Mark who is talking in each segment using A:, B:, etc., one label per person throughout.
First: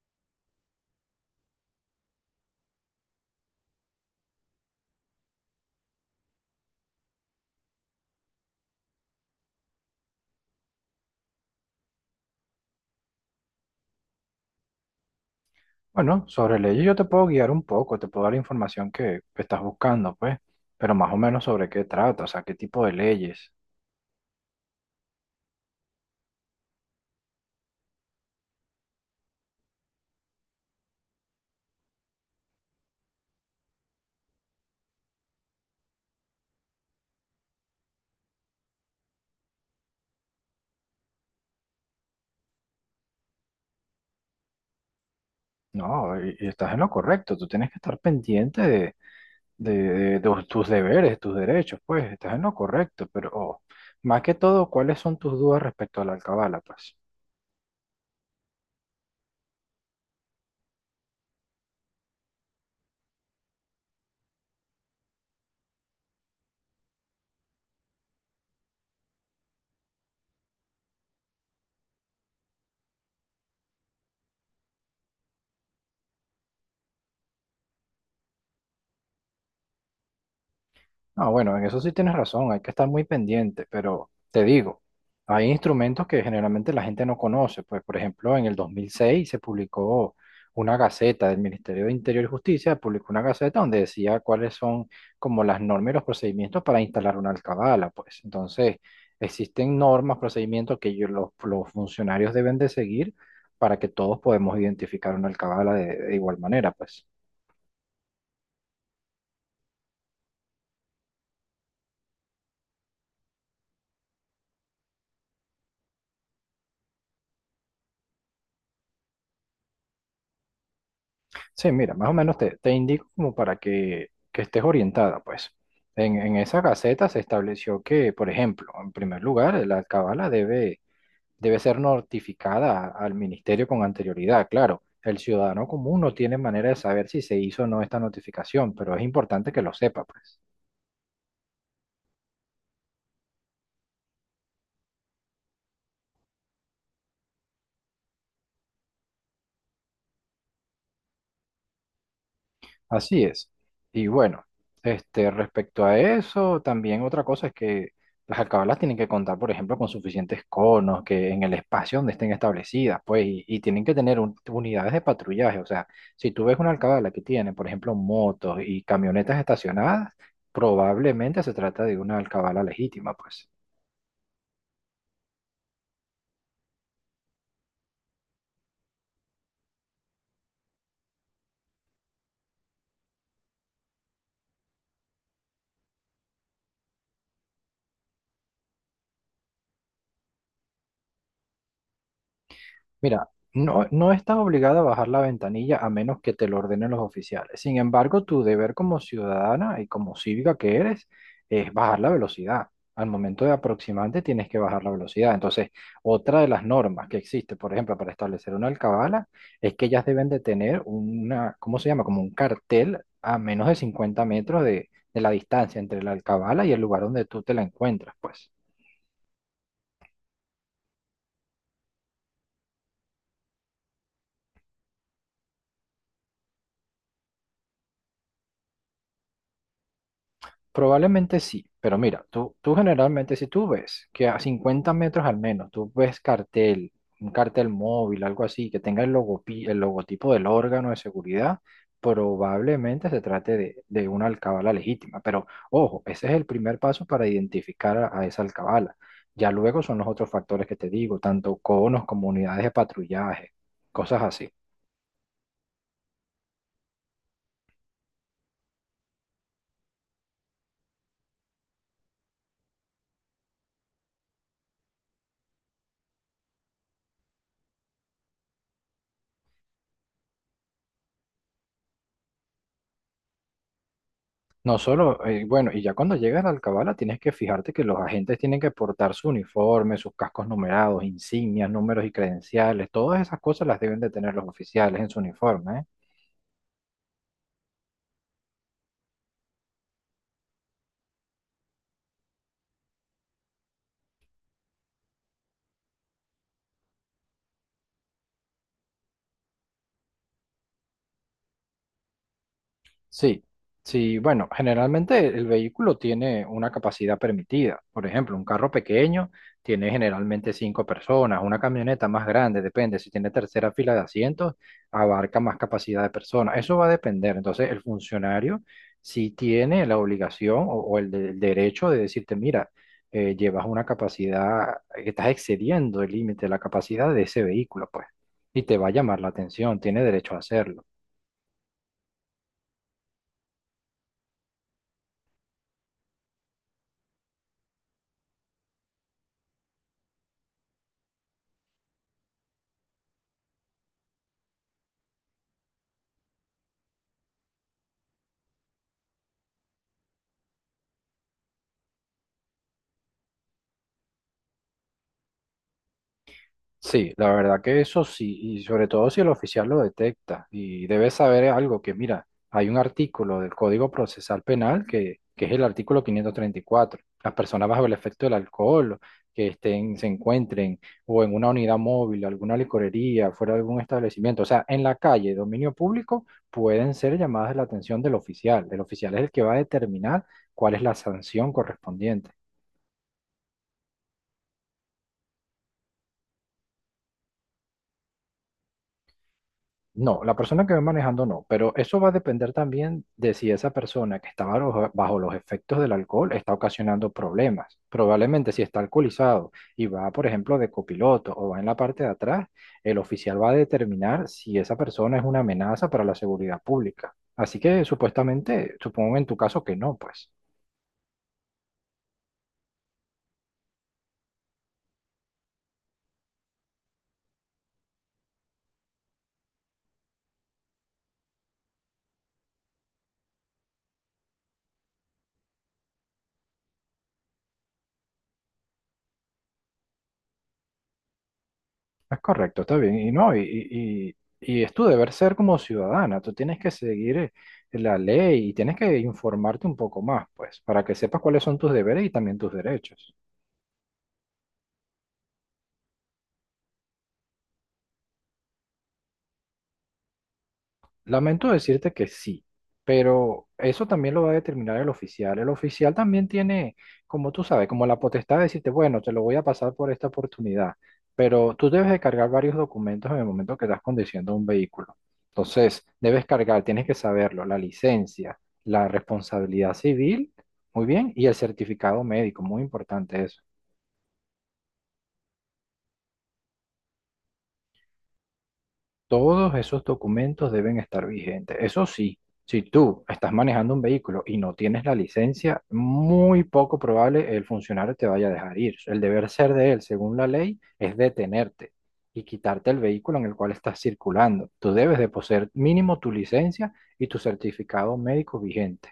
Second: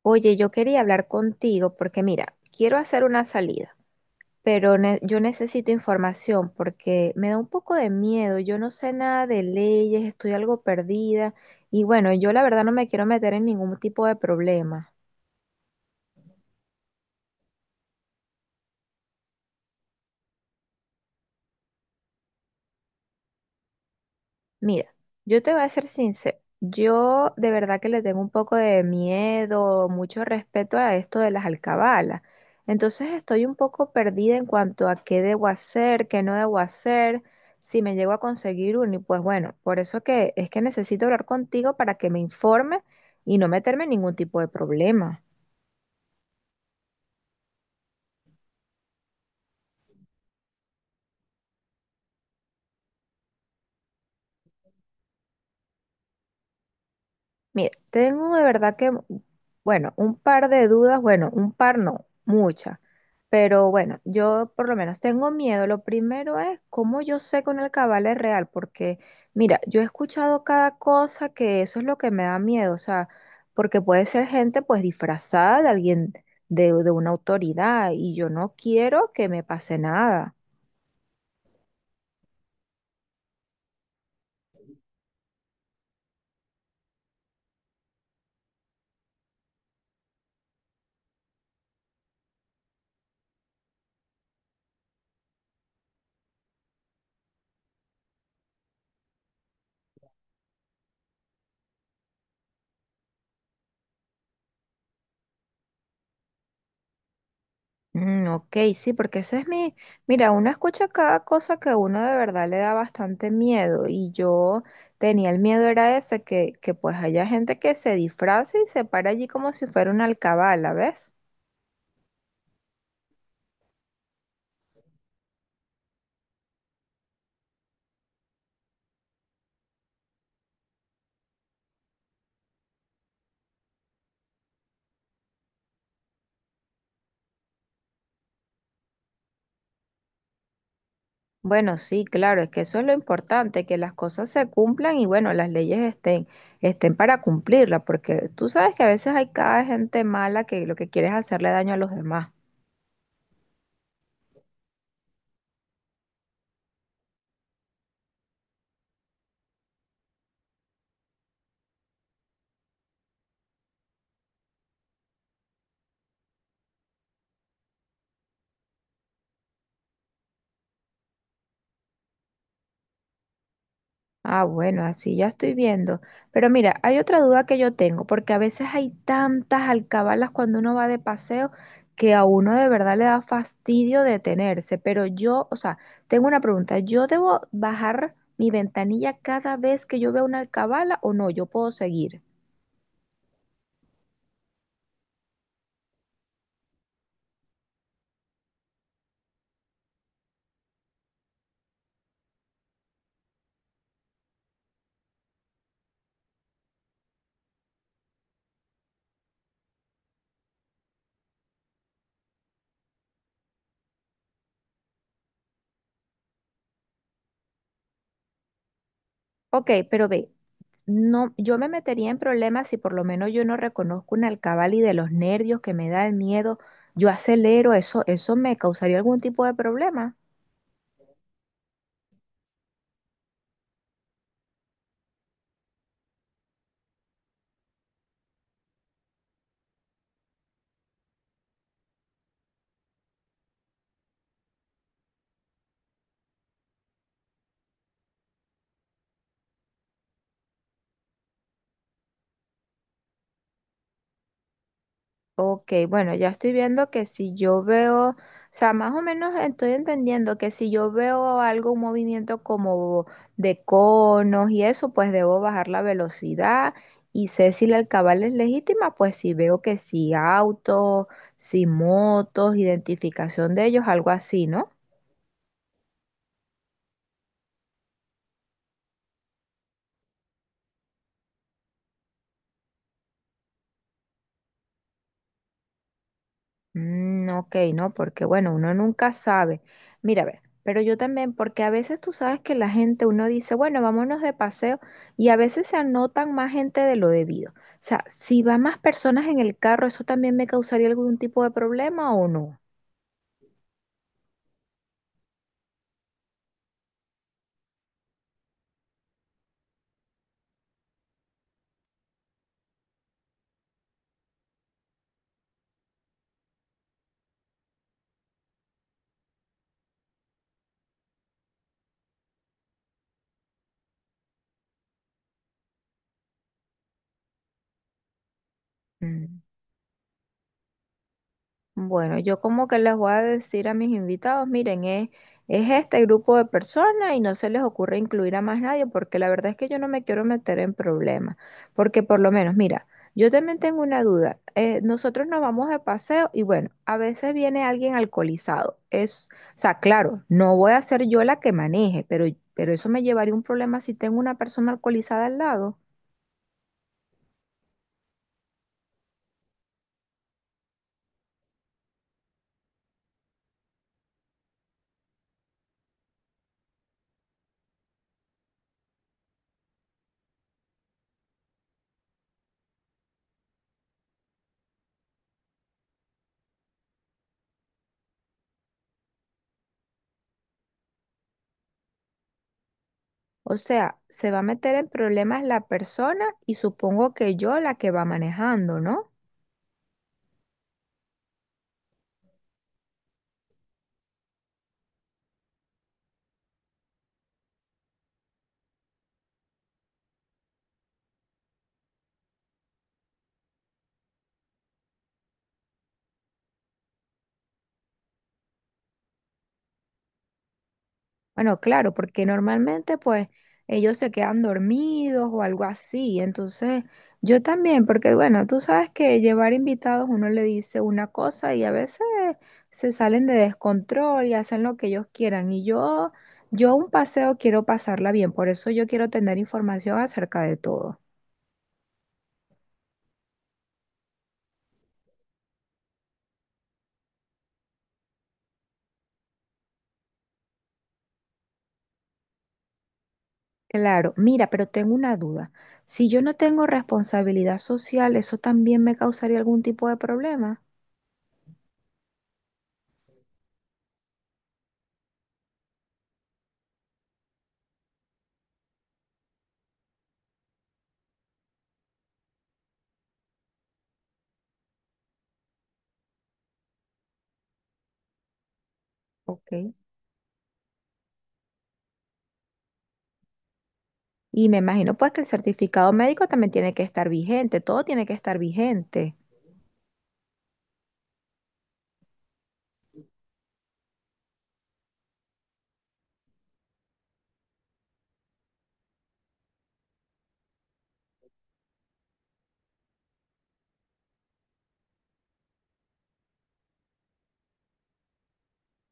A: Oye, yo quería hablar contigo porque mira, quiero hacer una salida, pero yo necesito información porque me da un poco de miedo, yo no sé nada de leyes, estoy algo perdida y bueno, yo la verdad no me quiero meter en ningún tipo de problema.
B: Bueno, sobre leyes yo te puedo guiar un poco, te puedo dar la información que estás buscando, pues, pero más o menos sobre qué trata, o sea, qué tipo de leyes.
A: Mira, yo te voy a ser sincero. Yo de verdad que le tengo un poco de miedo, mucho respeto a esto de las alcabalas. Entonces estoy un poco perdida en cuanto a qué debo hacer, qué no debo hacer, si me llego a conseguir uno. Y pues bueno, por eso que es que necesito hablar contigo para que me informe y no meterme en ningún tipo de problema.
B: No, y estás en lo correcto, tú tienes que estar pendiente de- de tus deberes, tus derechos, pues, estás en lo correcto, pero oh, más que todo, ¿cuáles son tus dudas respecto a la alcabala, pues?
A: Mira, tengo de verdad que, bueno, un par de dudas, bueno, un par no, muchas, pero bueno, yo por lo menos tengo miedo. Lo primero es cómo yo sé que un alcabala es real, porque mira, yo he escuchado cada cosa que eso es lo que me da miedo, o sea, porque puede ser gente pues disfrazada de alguien, de una autoridad, y yo no quiero que me pase nada.
B: Ah, bueno, en eso sí tienes razón, hay que estar muy pendiente, pero te digo, hay instrumentos que generalmente la gente no conoce, pues por ejemplo en el 2006 se publicó una gaceta del Ministerio de Interior y Justicia, publicó una gaceta donde decía cuáles son como las normas y los procedimientos para instalar una alcabala, pues entonces existen normas, procedimientos que los funcionarios deben de seguir para que todos podemos identificar una alcabala de igual manera, pues.
A: Mm, ok, sí, porque ese es mi, mira, uno escucha cada cosa que a uno de verdad le da bastante miedo y yo tenía el miedo era ese, que pues haya gente que se disfrace y se para allí como si fuera una alcabala, ¿ves?
B: Sí, mira, más o menos te indico como para que estés orientada, pues. En esa gaceta se estableció que, por ejemplo, en primer lugar, la cabala debe ser notificada al ministerio con anterioridad. Claro, el ciudadano común no tiene manera de saber si se hizo o no esta notificación, pero es importante que lo sepa, pues.
A: Bueno, sí, claro, es que eso es lo importante, que las cosas se cumplan y bueno, las leyes estén, estén para cumplirlas, porque tú sabes que a veces hay cada gente mala que lo que quiere es hacerle daño a los demás.
B: Así es. Y bueno, este, respecto a eso, también otra cosa es que las alcabalas tienen que contar, por ejemplo, con suficientes conos que en el espacio donde estén establecidas, pues, y, tienen que tener unidades de patrullaje. O sea, si tú ves una alcabala que tiene, por ejemplo, motos y camionetas estacionadas, probablemente se trata de una alcabala legítima, pues.
A: Ah, bueno, así ya estoy viendo. Pero mira, hay otra duda que yo tengo, porque a veces hay tantas alcabalas cuando uno va de paseo que a uno de verdad le da fastidio detenerse. Pero yo, o sea, tengo una pregunta, ¿yo debo bajar mi ventanilla cada vez que yo veo una alcabala o no? Yo puedo seguir.
B: Mira, no, no estás obligada a bajar la ventanilla a menos que te lo ordenen los oficiales. Sin embargo, tu deber como ciudadana y como cívica que eres es bajar la velocidad. Al momento de aproximarte tienes que bajar la velocidad. Entonces, otra de las normas que existe, por ejemplo, para establecer una alcabala, es que ellas deben de tener una, ¿cómo se llama? Como un cartel a menos de 50 metros de la distancia entre la alcabala y el lugar donde tú te la encuentras, pues.
A: Ok, pero ve, no, yo me metería en problemas si por lo menos yo no reconozco una alcabala y de los nervios que me da el miedo, yo acelero, eso me causaría algún tipo de problema.
B: Probablemente sí, pero mira, tú generalmente si tú ves que a 50 metros al menos, tú ves cartel, un cartel móvil, algo así, que tenga el el logotipo del órgano de seguridad, probablemente se trate de una alcabala legítima. Pero ojo, ese es el primer paso para identificar a esa alcabala. Ya luego son los otros factores que te digo, tanto conos como unidades de patrullaje, cosas así.
A: Ok, bueno, ya estoy viendo que si yo veo, o sea, más o menos estoy entendiendo que si yo veo algo, un movimiento como de conos y eso, pues debo bajar la velocidad y sé si la alcabala es legítima, pues si veo que si autos, si motos, identificación de ellos, algo así, ¿no?
B: No solo, bueno, y ya cuando llegas a la Alcabala tienes que fijarte que los agentes tienen que portar su uniforme, sus cascos numerados, insignias, números y credenciales, todas esas cosas las deben de tener los oficiales en su uniforme, ¿eh?
A: Mm, ok, no, porque bueno, uno nunca sabe. Mira, a ver, pero yo también, porque a veces tú sabes que la gente, uno dice, bueno, vámonos de paseo, y a veces se anotan más gente de lo debido. O sea, si van más personas en el carro, ¿eso también me causaría algún tipo de problema o no?
B: Sí, sí, bueno, generalmente el vehículo tiene una capacidad permitida. Por ejemplo, un carro pequeño tiene generalmente cinco personas, una camioneta más grande, depende, si tiene tercera fila de asientos, abarca más capacidad de personas. Eso va a depender. Entonces, el funcionario sí tiene la obligación o el derecho de decirte, mira, llevas una capacidad, estás excediendo el límite de la capacidad de ese vehículo, pues, y te va a llamar la
A: Mm.
B: atención, tiene derecho a hacerlo.
A: Bueno, yo como que les voy a decir a mis invitados, miren, es este grupo de personas y no se les ocurre incluir a más nadie, porque la verdad es que yo no me quiero meter en problemas, porque por lo menos, mira, yo también tengo una duda. Nosotros nos vamos de paseo y bueno, a veces viene alguien alcoholizado. Es, o sea, claro, no voy a ser yo la que maneje, pero eso me llevaría a un problema si tengo una persona alcoholizada al lado.
B: Sí, la verdad que eso sí, y sobre todo si el oficial lo detecta y debe saber algo que, mira, hay un artículo del Código Procesal Penal que es el artículo 534. Las personas bajo el efecto del alcohol que estén, se encuentren o en una unidad móvil, alguna licorería, fuera de algún establecimiento, o sea, en la calle, dominio público, pueden ser llamadas la atención del oficial. El oficial es el que va a determinar cuál es la sanción correspondiente.
A: O sea, se va a meter en problemas la persona y supongo que yo la que va manejando, ¿no?
B: No, la persona que va manejando no, pero eso va a depender también de si esa persona que está bajo los efectos del alcohol está ocasionando problemas. Probablemente si está alcoholizado y va, por ejemplo, de copiloto o va en la parte de atrás, el oficial va a determinar si esa persona es una amenaza para la seguridad pública. Así que supuestamente, supongo en tu caso que no, pues.
A: Bueno, claro, porque normalmente pues ellos se quedan dormidos o algo así. Entonces, yo también, porque bueno, tú sabes que llevar invitados uno le dice una cosa y a veces se salen de descontrol y hacen lo que ellos quieran. Yo un paseo quiero pasarla bien, por eso yo quiero tener información acerca de todo.
B: Es correcto, está bien. Y no, y es tu deber ser como ciudadana. Tú tienes que seguir la ley y tienes que informarte un poco más, pues, para que sepas cuáles son tus deberes y también tus derechos.
A: Claro, mira, pero tengo una duda. Si yo no tengo responsabilidad social, ¿eso también me causaría algún tipo de problema?
B: Lamento decirte que sí, pero eso también lo va a determinar el oficial. El oficial también tiene, como tú sabes, como la potestad de decirte, bueno, te lo voy a pasar por esta oportunidad, pero tú debes de cargar varios documentos en el momento que estás conduciendo un vehículo. Entonces, debes cargar, tienes que saberlo, la licencia, la responsabilidad
A: Ok.
B: civil, muy bien, y el certificado médico, muy importante eso.
A: Y me imagino pues que el certificado médico también tiene que estar vigente, todo tiene que estar vigente.
B: Todos esos documentos deben estar vigentes. Eso sí, si tú estás manejando un vehículo y no tienes la licencia, muy poco probable el funcionario te vaya a dejar ir. El deber ser de él, según la ley, es detenerte y quitarte el vehículo en el cual estás circulando. Tú debes de poseer mínimo tu licencia y tu certificado médico vigente.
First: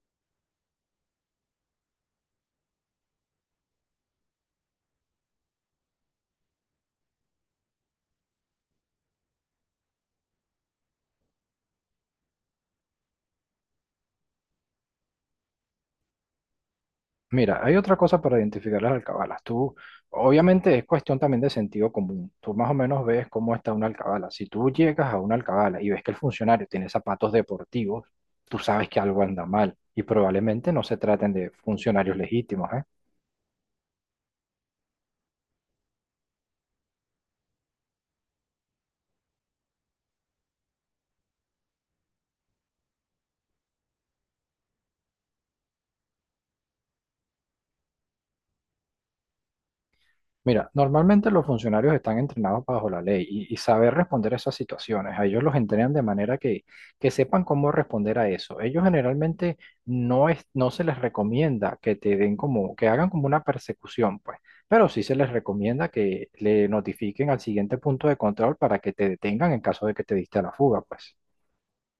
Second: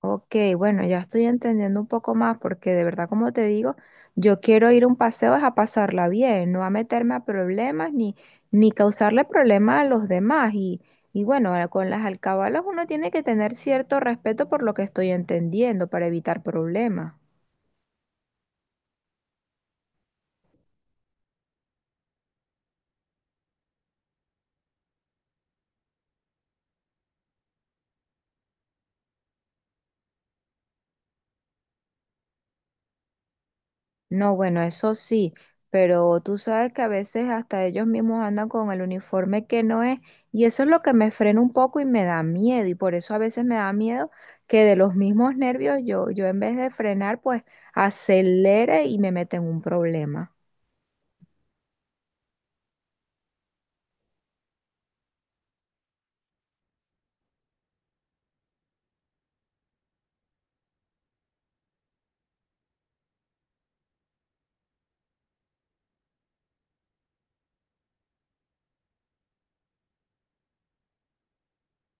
A: Ok, bueno, ya estoy entendiendo un poco más porque de verdad, como te digo, yo quiero ir a un paseo es a pasarla bien, no a meterme a problemas ni, ni causarle problemas a los demás. Y bueno, con las alcabalas uno tiene que tener cierto respeto por lo que estoy entendiendo para evitar problemas.
B: Mira, hay otra cosa para identificar las alcabalas. Tú, obviamente es cuestión también de sentido común. Tú más o menos ves cómo está una alcabala. Si tú llegas a una alcabala y ves que el funcionario tiene zapatos deportivos, tú sabes que algo anda mal y probablemente no se traten de funcionarios legítimos, ¿eh?
A: No, bueno, eso sí, pero tú sabes que a veces hasta ellos mismos andan con el uniforme que no es y eso es lo que me frena un poco y me da miedo y por eso a veces me da miedo que de los mismos nervios yo en vez de frenar pues acelere y me meta en un problema.
B: Mira, normalmente los funcionarios están entrenados bajo la ley y, saber responder a esas situaciones. A ellos los entrenan de manera que sepan cómo responder a eso. Ellos generalmente no es, no se les recomienda que te den como, que hagan como una persecución, pues, pero sí se les recomienda que le notifiquen al siguiente punto de control para que te detengan en caso de que te diste a la fuga, pues.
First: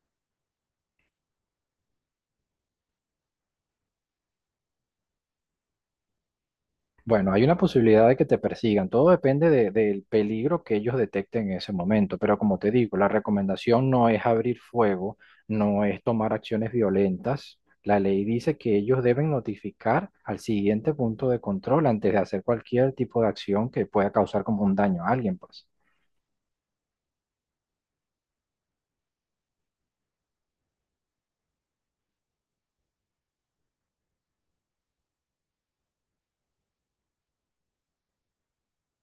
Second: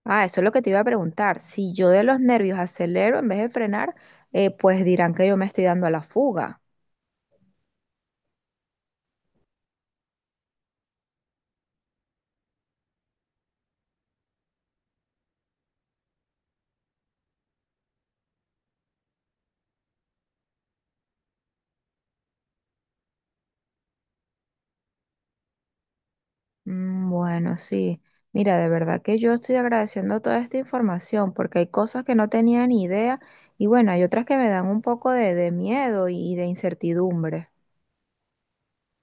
A: Ah, eso es lo que te iba a preguntar. Si yo de los nervios acelero en vez de frenar, pues dirán que yo me estoy dando a la fuga.
B: Bueno, hay una posibilidad de que te persigan. Todo depende del peligro que ellos detecten en ese momento. Pero como te digo, la recomendación no es abrir fuego, no es tomar acciones violentas. La ley dice que ellos deben notificar al siguiente punto de control antes de hacer cualquier tipo de acción que pueda causar como un daño a alguien, pues.
A: Mm, bueno, sí. Mira, de verdad que yo estoy agradeciendo toda esta información porque hay cosas que no tenía ni idea y bueno, hay otras que me dan un poco de miedo y de incertidumbre.